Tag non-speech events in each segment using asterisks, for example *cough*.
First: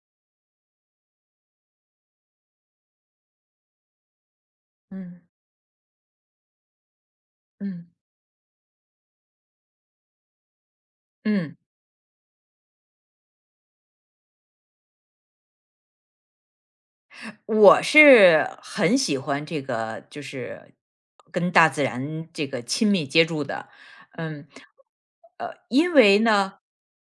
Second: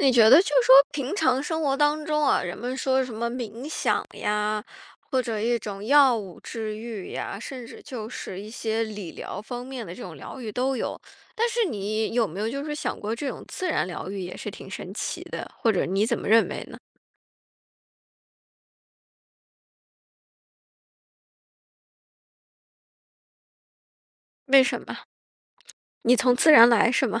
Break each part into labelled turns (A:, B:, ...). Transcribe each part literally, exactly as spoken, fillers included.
A: 你觉得就是说平常生活当中啊，人们说什么冥想呀，或
B: 嗯
A: 者一种药物治愈呀，甚至
B: 嗯
A: 就是一些理疗方面的这种疗愈都有。但
B: 嗯，
A: 是你有没有就是想过，这种自然疗愈也是挺神奇的，或者你怎么认为呢？
B: 我是很喜欢这个，就是跟大自然这个亲密接触的。嗯，
A: 为什么？
B: 呃，因
A: 你
B: 为
A: 从自
B: 呢，
A: 然来是吗？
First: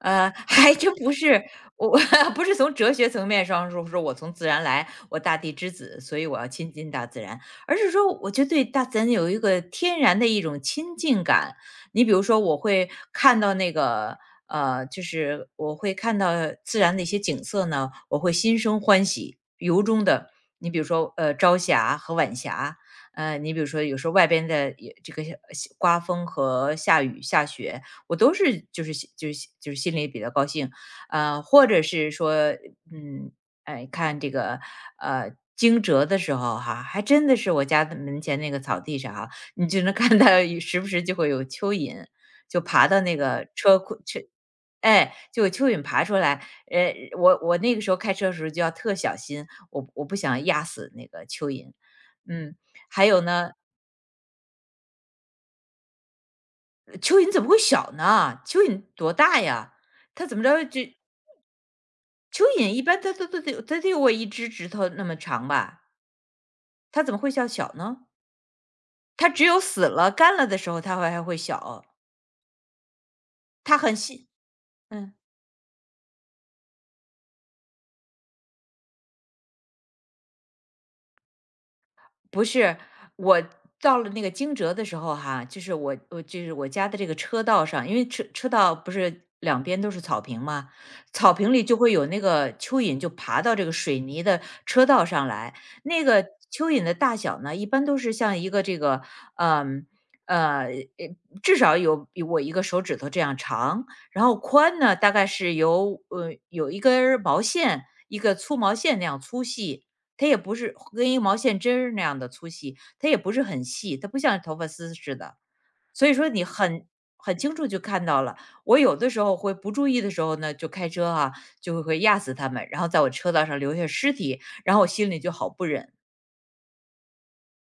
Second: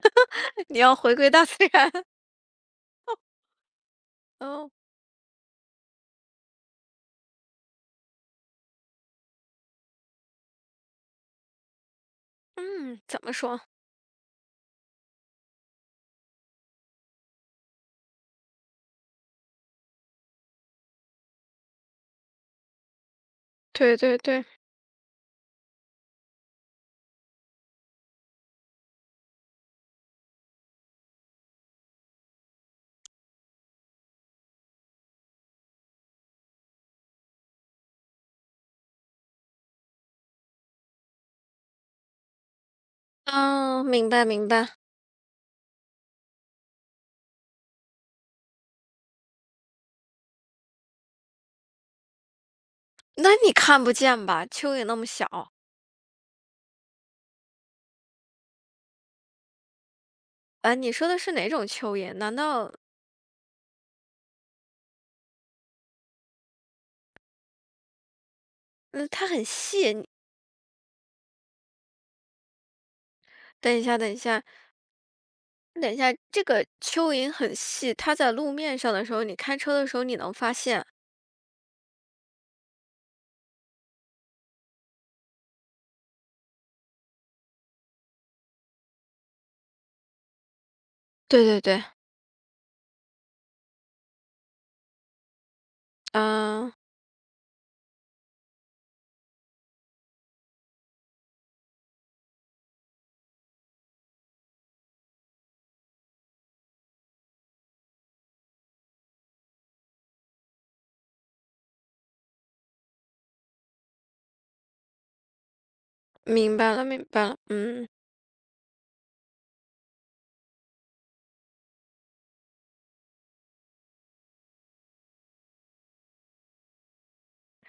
B: 呃，*laughs* 还
A: 你
B: 真
A: 要
B: 不
A: 回归
B: 是，
A: 大自然？
B: 我
A: *laughs*
B: *laughs* 不是从哲学层面上说，说我从自然
A: 哦，
B: 来，我大地之子，所以我要亲近大自然，而是说，我就对大自然有一个天然的一种亲近感。你比如说，我会
A: 嗯，怎么
B: 看到
A: 说？
B: 那个，呃，就是我会看到自然的一些景色呢，我会心生欢喜，由衷的。你比如说，呃，朝霞和晚霞，呃，你比如说，
A: 对
B: 有时候
A: 对
B: 外
A: 对，
B: 边的也这个呃刮风和下雨下雪，我都是就是就是就是心里比较高兴，呃，或者是说，嗯，哎，看这个呃惊蛰的时候哈，还真的是我家的门前那个草地上哈，你就能看到有时不时就会有蚯蚓，就爬到那个车
A: 嗯，
B: 库
A: 明
B: 车，
A: 白明白。
B: 哎，就有蚯蚓爬出来，呃，我我那个时候开车的时候就要特小心，我我不想压死那个蚯蚓，嗯，还有
A: 那
B: 呢，
A: 你看不见吧？蚯蚓那么小。
B: 蚯蚓怎么会小呢？蚯蚓多大呀？它怎么着
A: 啊，
B: 就
A: 你说的是哪种蚯蚓？难
B: 蚯蚓
A: 道，
B: 一般它都都得它得有我一只指头那么长吧，它怎么会叫小呢？
A: 嗯，它
B: 它只
A: 很
B: 有死
A: 细？你
B: 了、干了的时候，它会还会小，
A: 等
B: 它
A: 一
B: 很
A: 下，等一
B: 细
A: 下，
B: 嗯。
A: 等一下，这个蚯蚓很细，它在路面上的时候，你开车的时候你能发现。
B: 不是，我到了那个惊蛰的时候哈，就是我我就是我家的这个车道上，因为车车道不是两边都是草坪嘛，草
A: 对
B: 坪
A: 对
B: 里就
A: 对，
B: 会有那个蚯蚓就爬到这个水泥的车道上来。那个蚯
A: 嗯、
B: 蚓的大小呢，一般都是像一个这个，嗯呃，呃至少有比我一个手指头这样长，然后宽呢大概是有呃有一根儿毛线，一个粗毛线那样粗细。它也不是跟一个毛线针儿那样的粗细，它也不是很细，它不像头发丝似的。所以说你
A: 明白了，
B: 很
A: 明白了，
B: 很清楚就
A: 嗯，
B: 看到了。我有的时候会不注意的时候呢，就开车啊，就会会压死它们，然后在我车道上留下尸体，然后我心里就好不忍。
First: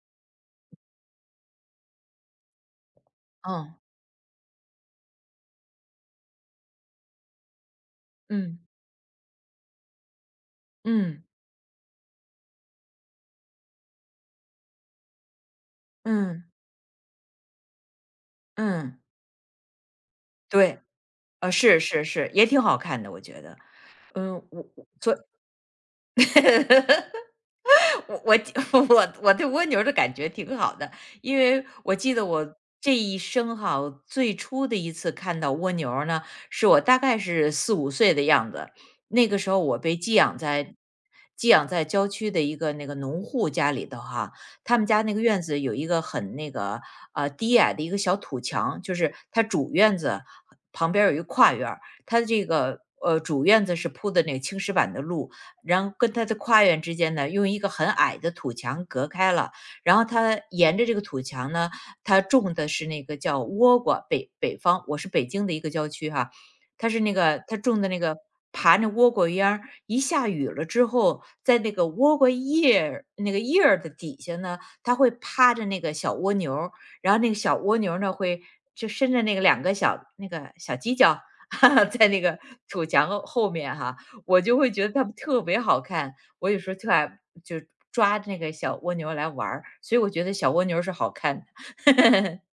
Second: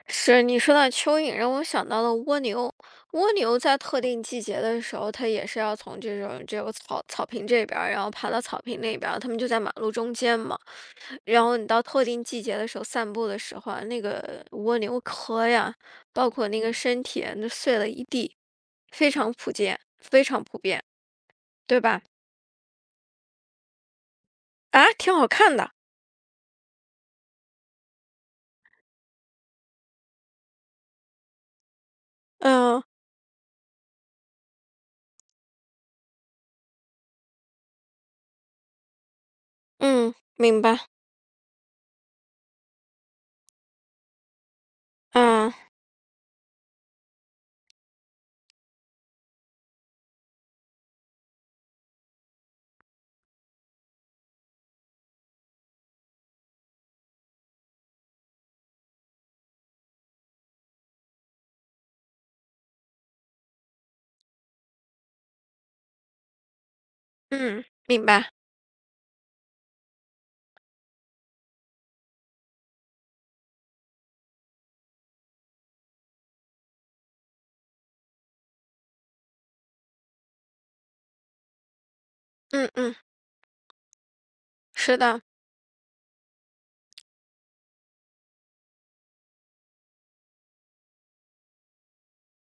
A: 是你说到蚯蚓，让我想到了蜗牛。蜗牛
B: 嗯
A: 在特定季节的时候，它也是要从这种这个草草坪这边儿，然后爬到
B: 嗯
A: 草坪那边儿，它们就在马路中间嘛。
B: 嗯
A: 然后你到特定季节的时候散步的时候啊，那个蜗牛壳呀，包
B: 嗯
A: 括那个嗯身体啊那碎了一地，
B: 嗯，
A: 非常普遍，非常普
B: 对，
A: 遍，
B: 呃，
A: 对
B: 是
A: 吧？
B: 是是，也挺好看的，我觉得。嗯，我我
A: 啊，挺
B: 所以
A: 好看的。
B: *laughs* 我我 *laughs* 我我对蜗牛的感觉挺好的，因为我记得我
A: 嗯
B: 这一生哈，最初的一次看到蜗牛儿呢，是我大概是四五岁的样子。那个时候我被
A: 嗯，
B: 寄养
A: 明
B: 在
A: 白。
B: 寄养在郊区的一个那个农户家里头哈，他们家那个院
A: 嗯
B: 子有一个很那个呃低矮的一个小土墙，就是它主院子旁边儿有一个跨院儿，它这个呃主院子是铺的那个青石板的路，然后跟它的跨院之间呢，用一个很矮的土墙隔开了。然后它沿着这个土墙呢，它种的是那个叫倭瓜，北北方，我是北京的一个郊区哈，它是那个它
A: 嗯，
B: 种的那
A: 明
B: 个
A: 白。
B: 爬那倭瓜秧儿，一下雨了之后，在那个倭瓜叶儿那个叶儿的底下呢，它会趴着那个小蜗牛儿然后那个小蜗牛儿呢会就伸着那个两个小那个小犄角，*laughs* 在那个
A: 嗯
B: 土
A: 嗯，
B: 墙后后面哈，我就会觉得
A: 是
B: 它们
A: 的。
B: 特别好看，我有时候特爱就抓那个小蜗牛来玩儿，所以我觉得小蜗牛是好看的。*laughs*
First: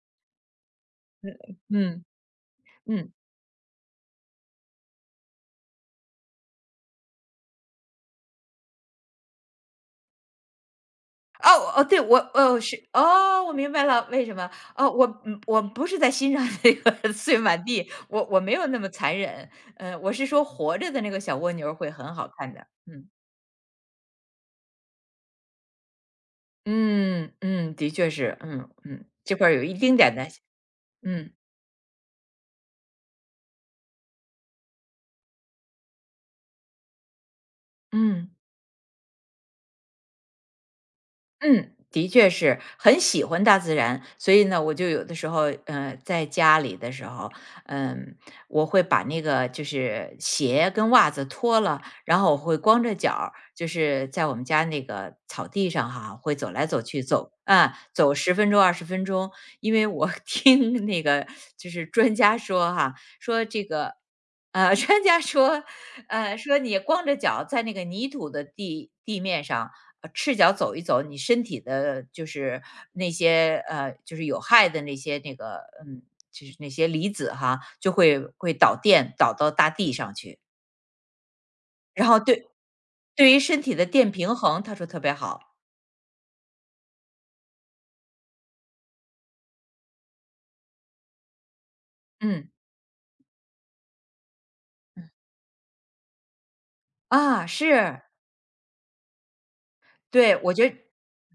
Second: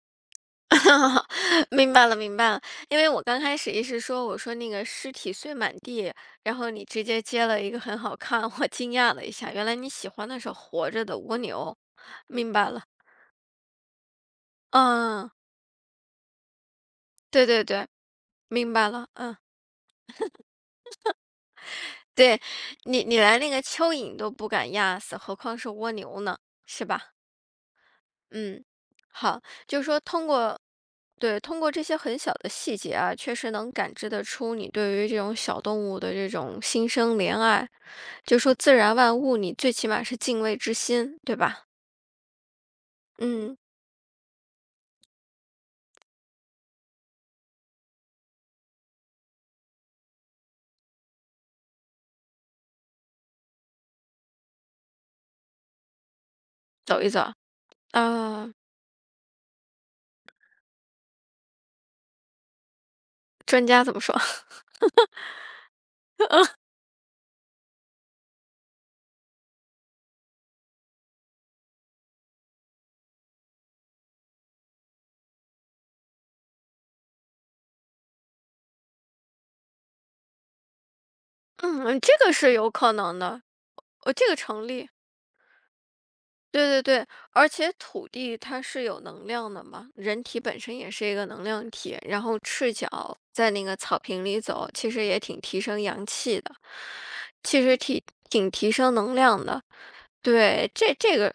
A: *laughs* 明
B: 嗯，
A: 白了，明白了。因为
B: 嗯。
A: 我刚开始一是说，我说那个尸体碎满地，然后你直接接了一个很好看，我惊讶了一下，原来你喜欢的是活着的蜗
B: 哦，
A: 牛，
B: 哦，对，我
A: 明
B: 哦，
A: 白
B: 是
A: 了。
B: 哦，我明白了，为什么。哦，我
A: 嗯。
B: 嗯，我不是在欣赏那个 *laughs* 碎
A: 对
B: 满
A: 对对，
B: 地，我我没有
A: 明
B: 那
A: 白
B: 么
A: 了，
B: 残
A: 嗯，
B: 忍，呃，我是说活着的那个小蜗牛会很好
A: 对，
B: 看的，
A: 你
B: 嗯。
A: 你连那个蚯蚓都不敢压死，何况是蜗牛呢，是吧？
B: 嗯，嗯，的确是，
A: 嗯，
B: 嗯，嗯，这
A: 好，
B: 块儿有一
A: 就是
B: 丁
A: 说
B: 点
A: 通
B: 的
A: 过
B: 嗯，
A: 对，通过这些很小的细节啊，确实能感知得出你对于这种小动物的这种心生怜爱，
B: 嗯。
A: 就说自然万物，你最起码是敬畏之心，对吧？
B: 嗯，的确是很喜欢
A: 嗯，
B: 大自然，所以呢，我就有的时候，呃，在家里的时候，嗯，我会把那个就是鞋跟袜子脱了，然后我会光着脚儿就是在我们家那个草地上哈，会走来走
A: 走
B: 去，
A: 一走
B: 走啊，走十
A: 啊，
B: 分钟、二十分钟，因为我 *laughs* 听那个就是专家说哈，说这
A: 专家怎
B: 个。
A: 么说？
B: 呃，
A: *laughs*
B: 专家说，呃，说你光着脚在那个泥土的地地面上，呃，赤脚走一走，你身体的就是那些呃，就是有害的那些那个，嗯，就是那些离子哈，就会会导电导到大地上去。
A: 嗯，
B: 然
A: 这
B: 后
A: 个
B: 对
A: 是有可能
B: 对于
A: 的，
B: 身体的电
A: 我这
B: 平
A: 个
B: 衡，
A: 成
B: 他说
A: 立。
B: 特别好。
A: 对对对，而且土地它是有能量的嘛，人体本身也是一个能量体，然后
B: 嗯，
A: 赤脚在那个草坪里走，其实也挺提升阳气的，
B: 啊，
A: 其实挺
B: 是，
A: 挺提升能量的。
B: 对，我觉
A: 对，
B: 得
A: 这这个，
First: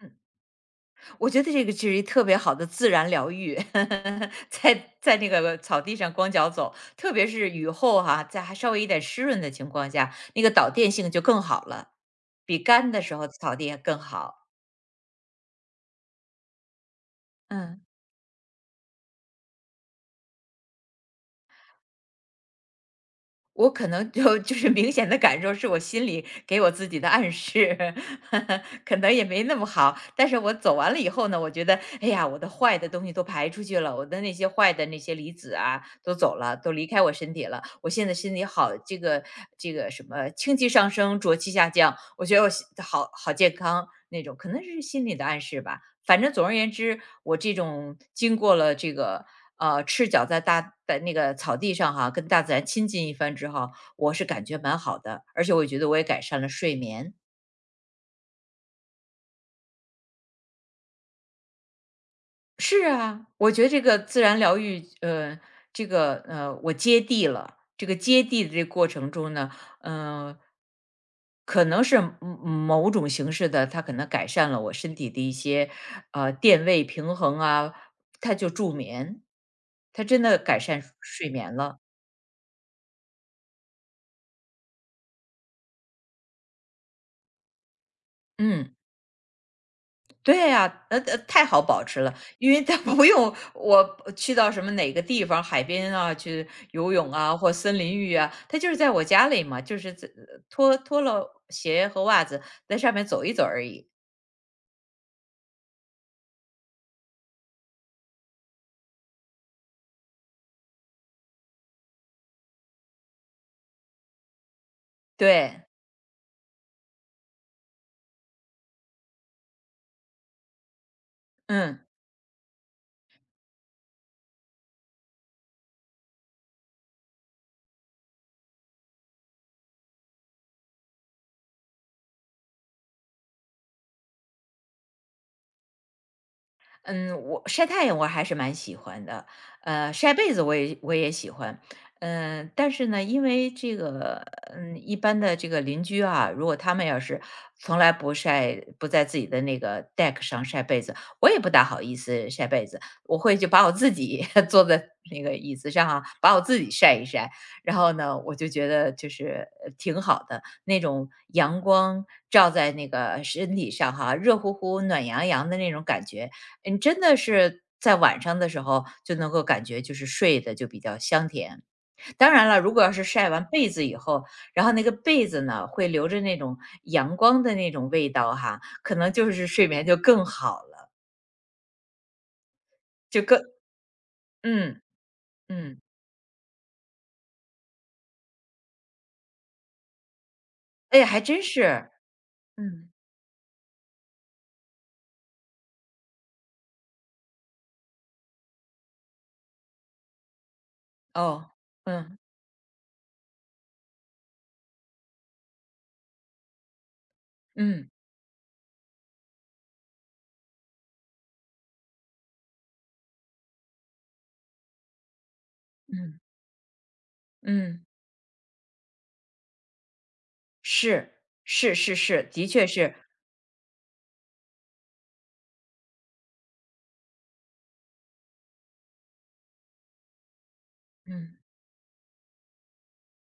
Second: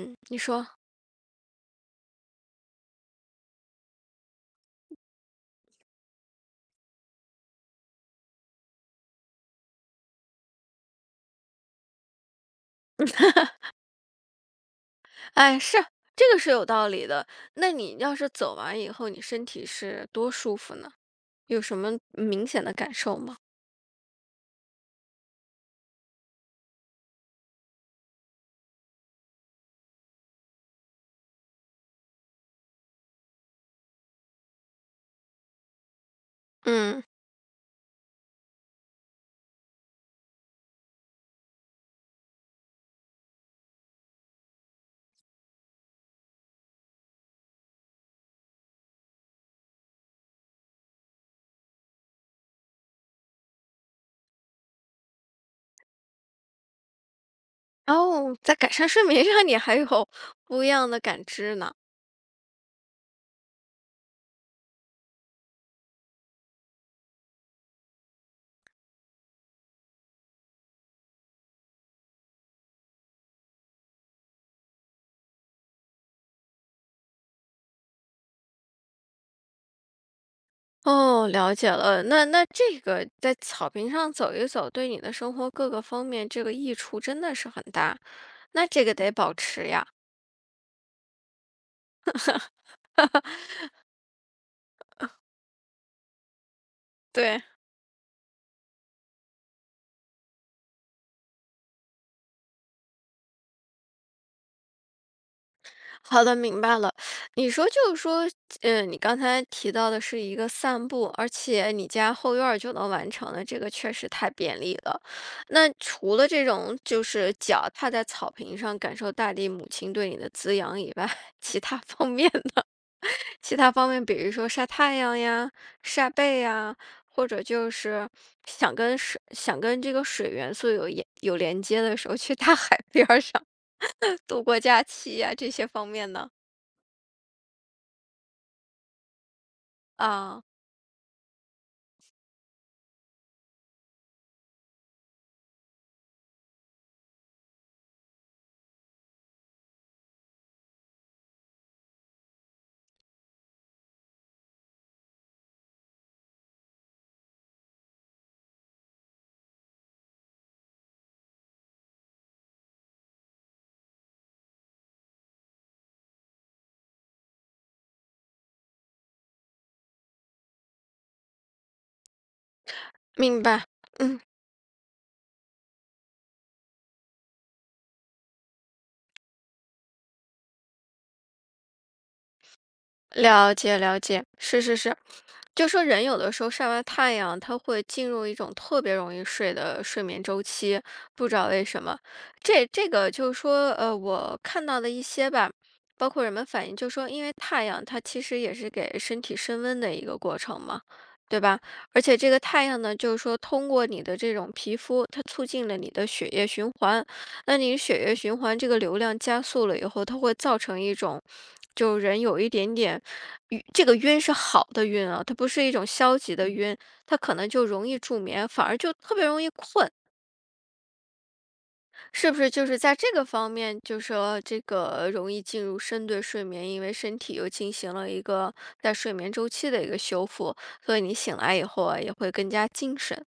B: 嗯。
A: 你说，
B: 我觉得这个是一特别好的自然疗愈，*laughs* 在在那个草地上光脚走，特别是雨后哈、在还稍微一点湿润的情况下，那个导电性就更好了，比干的时候草地还更好。
A: 哎，是这个是有道理的。那
B: 嗯。
A: 你要是走完以后，你身体是多舒服呢？有什么明显的感受吗？
B: 我可能就 *laughs* 就是明显的感受是我心里给我自己的暗示，*laughs* 可能也没那么好。但是我走完了以后呢，我觉得，哎呀，我的坏的东西都排出去了，我的那些坏的那些离子啊，都走了，都离开
A: 嗯，
B: 我身体了。我现在身体好，这个这个什么清气上升，浊气下降，我觉得我心好好健康那种，可能是心理的暗示吧。反正总而言之，我这种经过了这个。呃，赤脚在大在那个草地上哈，跟大自然亲近一番之后，我是感觉蛮好的，而且我也觉得我也改善了睡眠。
A: 哦，在改善睡眠上，你还有不一样的感知呢。
B: 是啊，我觉得这个自然疗愈，呃，这个呃，我接地了。这个接地的这个过程中呢，呃，可能是嗯某某种形式的，它可能改善了我身体的一些呃电位平衡啊，它就助眠，它真的改善
A: 哦，
B: 睡
A: 了
B: 眠
A: 解
B: 了。
A: 了。那那这个在草坪上走一走，对你的生活各个方面，这个益处真的是很大。那
B: 嗯。
A: 这个得保持呀。
B: 对呀，呃呃，太好保持了，因为它 *laughs* 不用我去到什么哪个地方，海边啊，去游泳啊，
A: 对，
B: 或森林浴啊，它就是在我家里嘛，就是在呃脱脱了鞋和袜子，在上面走一走而已。
A: *laughs* 好的，明白了。你说就是说，嗯，你刚才提到的是一个散步，而且你家后院儿就能完成的，这个确实太便利了。
B: 对，
A: 那除了这种就是脚踏在草坪上感受大地母亲对你的滋养以外，*laughs* 其他
B: 嗯。
A: 方面其他方面，比如说晒太阳呀、晒背呀，或者就是想跟水、想跟这个水元素有也有连接的时候，去大海边儿上 *laughs* 度过假期呀，这些方面呢？
B: 嗯，我晒太阳我还是蛮喜欢的，呃，晒被
A: 啊，
B: 子我也我也喜欢，嗯、但是呢，因为这个，嗯，一般的这个邻居啊，如果他们要是从来不晒，不在自己的那个 deck 上晒被子，我也不大好意思晒被子，我会就把我自己 *laughs* 坐在那个椅子上啊，把我自己晒一晒，然后呢，我就觉得就是呃挺好的，那种阳光照在那个身体上哈，热乎乎、暖洋洋的那种感觉，你真的是在晚上的时候就能够感觉就是睡得就比较香甜。当然了，如果要是晒
A: 明
B: 完
A: 白。
B: 被子以后，然后那个被子呢会留着那种阳光的那种味道哈，可能就是睡眠就更好了，就更
A: 了解了解，是是
B: 嗯
A: 是，就
B: 嗯，
A: 说人有的时候晒完太阳，他会进入一种特别容易睡的睡眠周期，
B: 哎呀，还
A: 不知
B: 真
A: 道为什
B: 是，
A: 么。这这
B: 嗯，
A: 个就是说，呃，我看到的一些吧，包括人们反映，就说因为太阳它其实也是给身体升温的一个过程嘛，对
B: 哦，
A: 吧？而且
B: 嗯
A: 这个太阳呢，就是说通过你的这种皮肤，它促进了你的血液循环，那你
B: 嗯
A: 血液循环这个流量加速了以后，它会造成一种，就人有一点点晕，这个晕是好的晕啊，它不是一种消
B: 嗯
A: 极的晕，它可能就
B: 嗯，
A: 容易助眠，反而就特别容易困，
B: 是是是是，
A: 是不
B: 的
A: 是？就
B: 确
A: 是在
B: 是，
A: 这个方面，就说这个容易进入深度睡眠，因为身体又进行了一个在睡眠周期的一个修复，所以你
B: 嗯。
A: 醒来以后啊，也会更加精神，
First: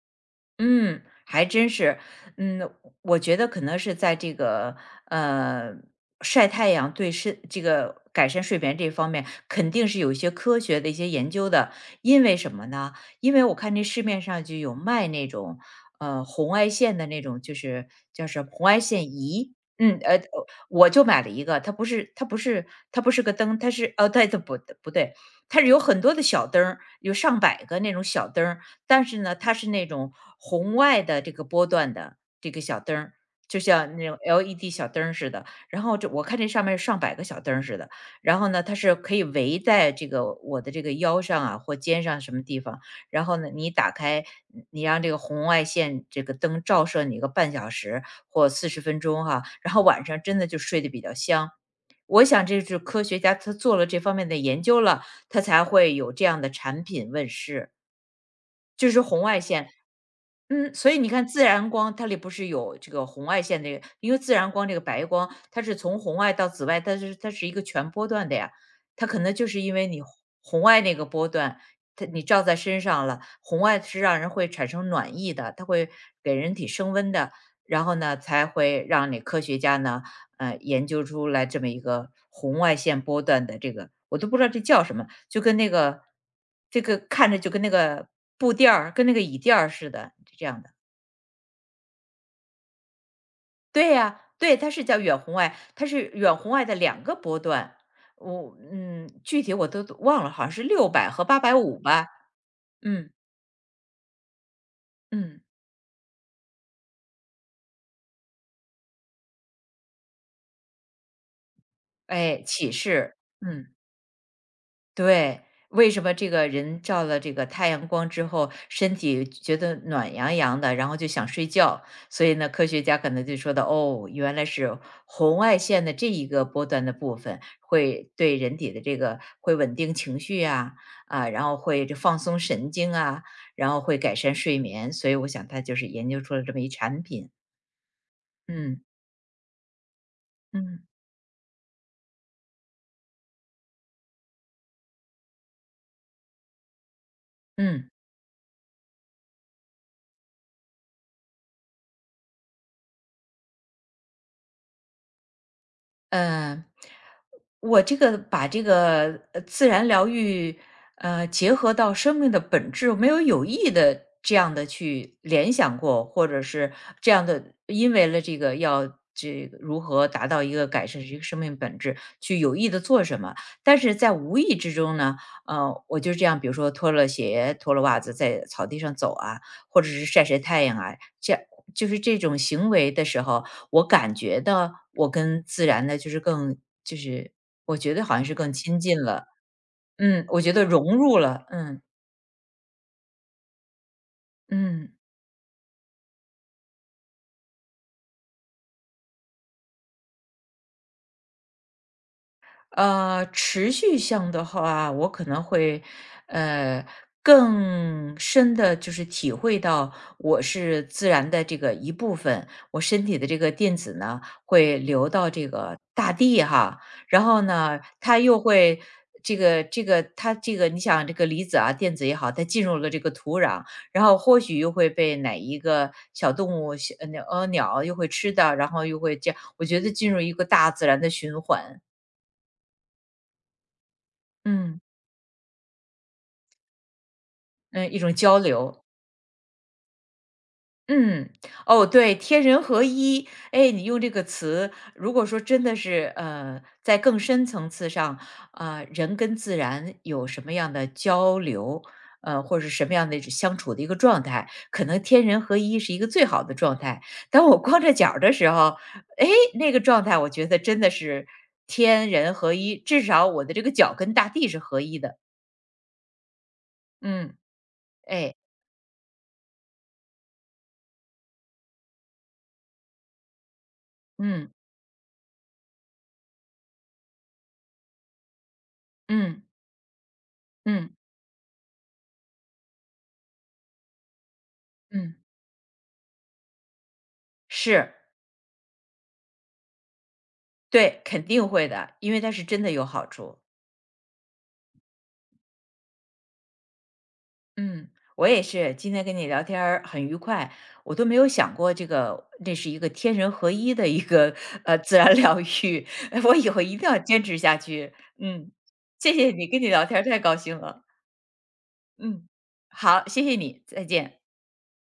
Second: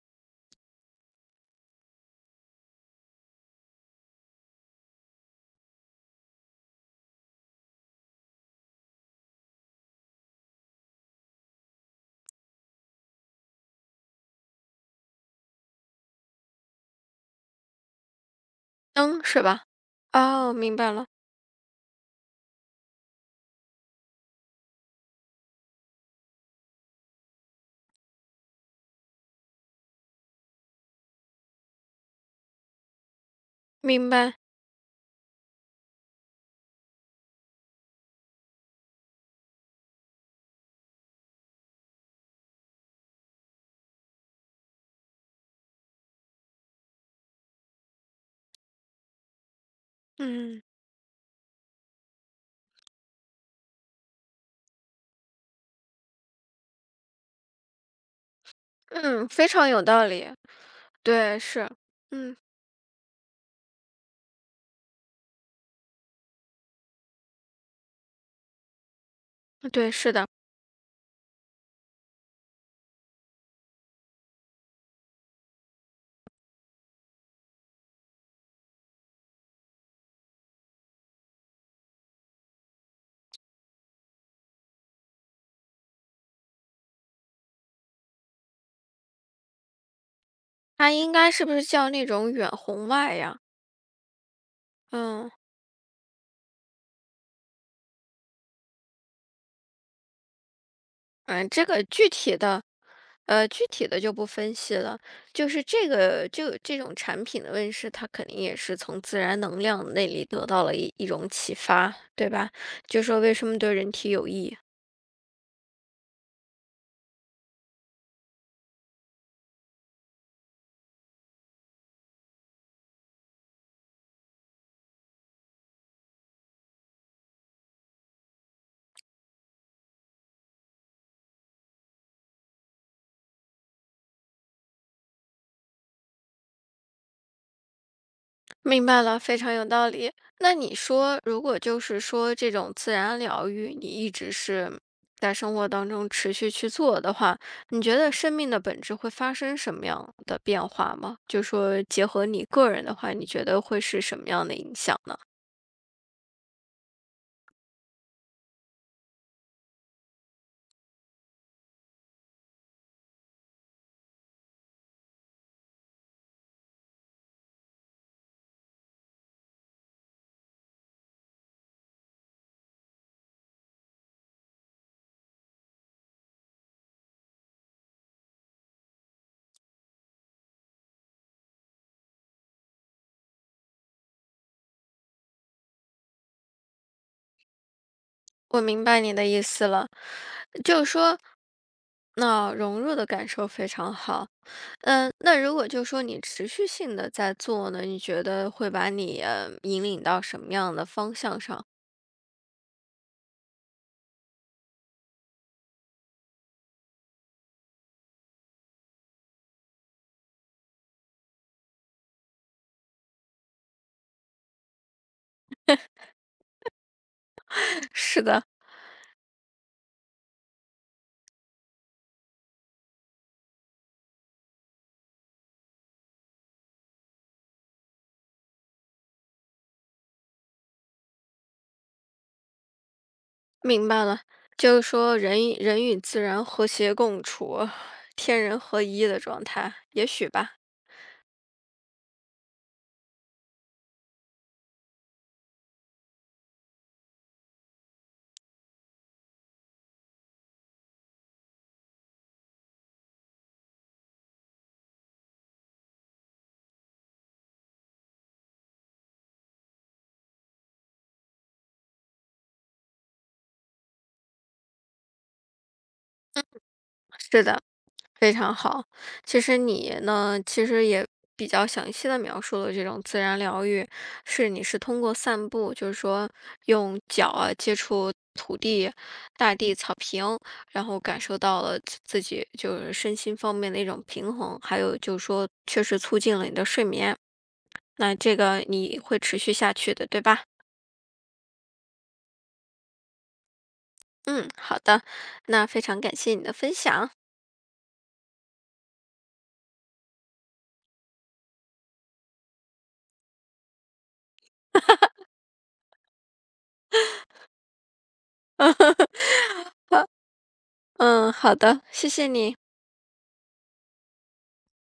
B: 嗯，还真是。嗯，我觉得可能是在这个呃晒太阳对身这个改善睡眠这方面，肯定是有一些科学的一些研究的。因为什么呢？因为我看这市面上就有卖那种呃红外线的那种，就是叫什么红外线
A: 嗯，是
B: 仪。
A: 吧？
B: 嗯，呃，
A: 哦，明
B: 我
A: 白
B: 就
A: 了，
B: 买了一个，它不是，它不是，它不是个灯，它是，哦，对，它不，不对，它是有很多的小灯儿，有上百个那种小灯儿。但是呢，它是那种红外的这个波段的这个小灯儿，就像那
A: 明
B: 种
A: 白，
B: L E D 小灯儿似的。然后这我看这上面上百个小灯儿似的。然后呢，它是可以围在这个我的这个腰上啊或肩上什么地方。然后呢，你打开，你让这个红外线这个灯照射你个半小时或四十分钟哈，然后晚上真的就
A: 嗯。
B: 睡得比较香。我想这是科学家他做了这方面的研究了，他才会有这样的产品问世。就是红
A: 嗯，
B: 外
A: 非常
B: 线。
A: 有道理。
B: 嗯，所以你看
A: 对，
B: 自
A: 是，
B: 然光它里不
A: 嗯，
B: 是有这个红外线，这个因为自然光这个白光，它是从红外到紫外，它是它是一个全波段的呀。它可能就是因为
A: 对，
B: 你红
A: 是的，
B: 红外那个波段，它你照在身上了，红外是让人会产生暖意的，它会给人体升温的。然后呢，才会让你科学家呢呃，研究出来这么一个红外线波段的这个，我都不知道这叫什么，就跟那个这个看着就跟那个布垫儿、跟那个椅垫儿似的，这样的。
A: 它应该是不是叫那种远红外呀？
B: 对呀，对，它是叫远
A: 嗯
B: 红外，它是远红外的两个波段。我嗯，具体我都忘了，好像是六百和八
A: 嗯，
B: 百
A: 这
B: 五
A: 个
B: 吧。
A: 具体的，
B: 嗯，
A: 呃，具体的就不分析了。
B: 嗯，
A: 就是这个就这种产品的问世，它肯定也是从自然能量那里得到了一一种启发，对
B: 哎，
A: 吧？
B: 启
A: 就
B: 示，
A: 说为什么对
B: 嗯。
A: 人体有益。
B: 对，为什么这个人照了这个太阳光之后，身体觉得暖洋洋的，然后就想睡觉？所以呢，科学家可能就说的，哦，原来是红外线的这一个波段的部分会对人体的这个会稳定情绪啊。啊，然后会这放松神经啊，然后会改善睡眠。所以我想他就是研究出了这么一产品。嗯
A: 明白了，非常有道理。那你
B: 嗯
A: 说，如果就是说这种自然疗愈，你一直是在生活当中持续去做的话，你
B: 嗯。
A: 觉得生命的本质会发生什么样的变化吗？就说结合你个人的话，你觉得会是什么样的影响呢？
B: 嗯，我这个把这个呃自然疗愈，呃，结合到生命的本质，没有有意的这样的去联想过，或者是这样的，因为了这个要这个如何达到一个改善这个生命本质，去有意的做什么。但是在无意之中呢，呃，我就这样，比如说脱了鞋、脱了袜子，在草地上走啊，或者是晒晒太阳啊，这样就是这种行为的时候，我感觉到我跟自然的就是更就是我觉得好像是更
A: 我
B: 亲
A: 明白
B: 近
A: 你的
B: 了。
A: 意思了，
B: 嗯，我觉得
A: 就是
B: 融
A: 说，
B: 入了。嗯，
A: 那、融入的感受非常好。
B: 嗯。
A: 嗯，那如果就说你持续性的在做呢，你觉得会把你呃引领到什么样的方向上？
B: 呃，持续性的话，我可能会，呃，更深的就是体会到我是自然的这个一部分，我身体的这个电子呢会流到这个大地哈。然后呢，
A: *laughs*
B: 它
A: 是
B: 又
A: 的。
B: 会这个这个它这个你想这个离子啊电子也好，它进入了这个土壤，然后或许又会被哪一个小动物小鸟呃鸟又会吃到，然后又会这样，我觉得进入一个大自然的循环。
A: 明白了，就
B: 嗯。
A: 是说人与人与自然和谐共处，
B: 嗯，一种交
A: 天人合
B: 流。
A: 一的状态，也许吧。
B: 嗯，哦，对，天人合一。哎，你用这个词，如果说真的是，呃，在更深层次上，啊，人跟自然有什么样的交流，呃，或者是什么样的相处的一个状态，可能天人合一是一个最好的状态。当我光着脚儿的时候，哎，那个状态我觉得真的是天人合一，至少我的这个脚跟大地是合一的。嗯，
A: 是的，非
B: 哎，
A: 常好。其实你呢，其实也比较详细的描述了这种自然疗愈，是
B: 嗯
A: 你是通过散步，就是说用脚啊接触土地、
B: 嗯
A: 大地、草坪，然
B: 嗯
A: 后感受到了自自己就是身心方面的一种平衡，还有
B: 嗯，
A: 就是说确实促进了你的睡眠。
B: 是。
A: 那这个你会持续下去的，对吧？
B: 对，肯定会的，因为它是真的有好处。
A: 嗯，好的，那非常感谢你的分享。
B: 嗯，我也是，今天跟你聊天儿很愉快，我都没有想过这个，这是一个天人合一的一个呃自然疗愈，*laughs* 我以后一定要坚持下去。嗯，谢谢
A: *laughs*
B: 你，跟你聊天儿太高兴了。
A: 嗯，好的，谢谢
B: 嗯，
A: 你。
B: 好，谢谢你，再见。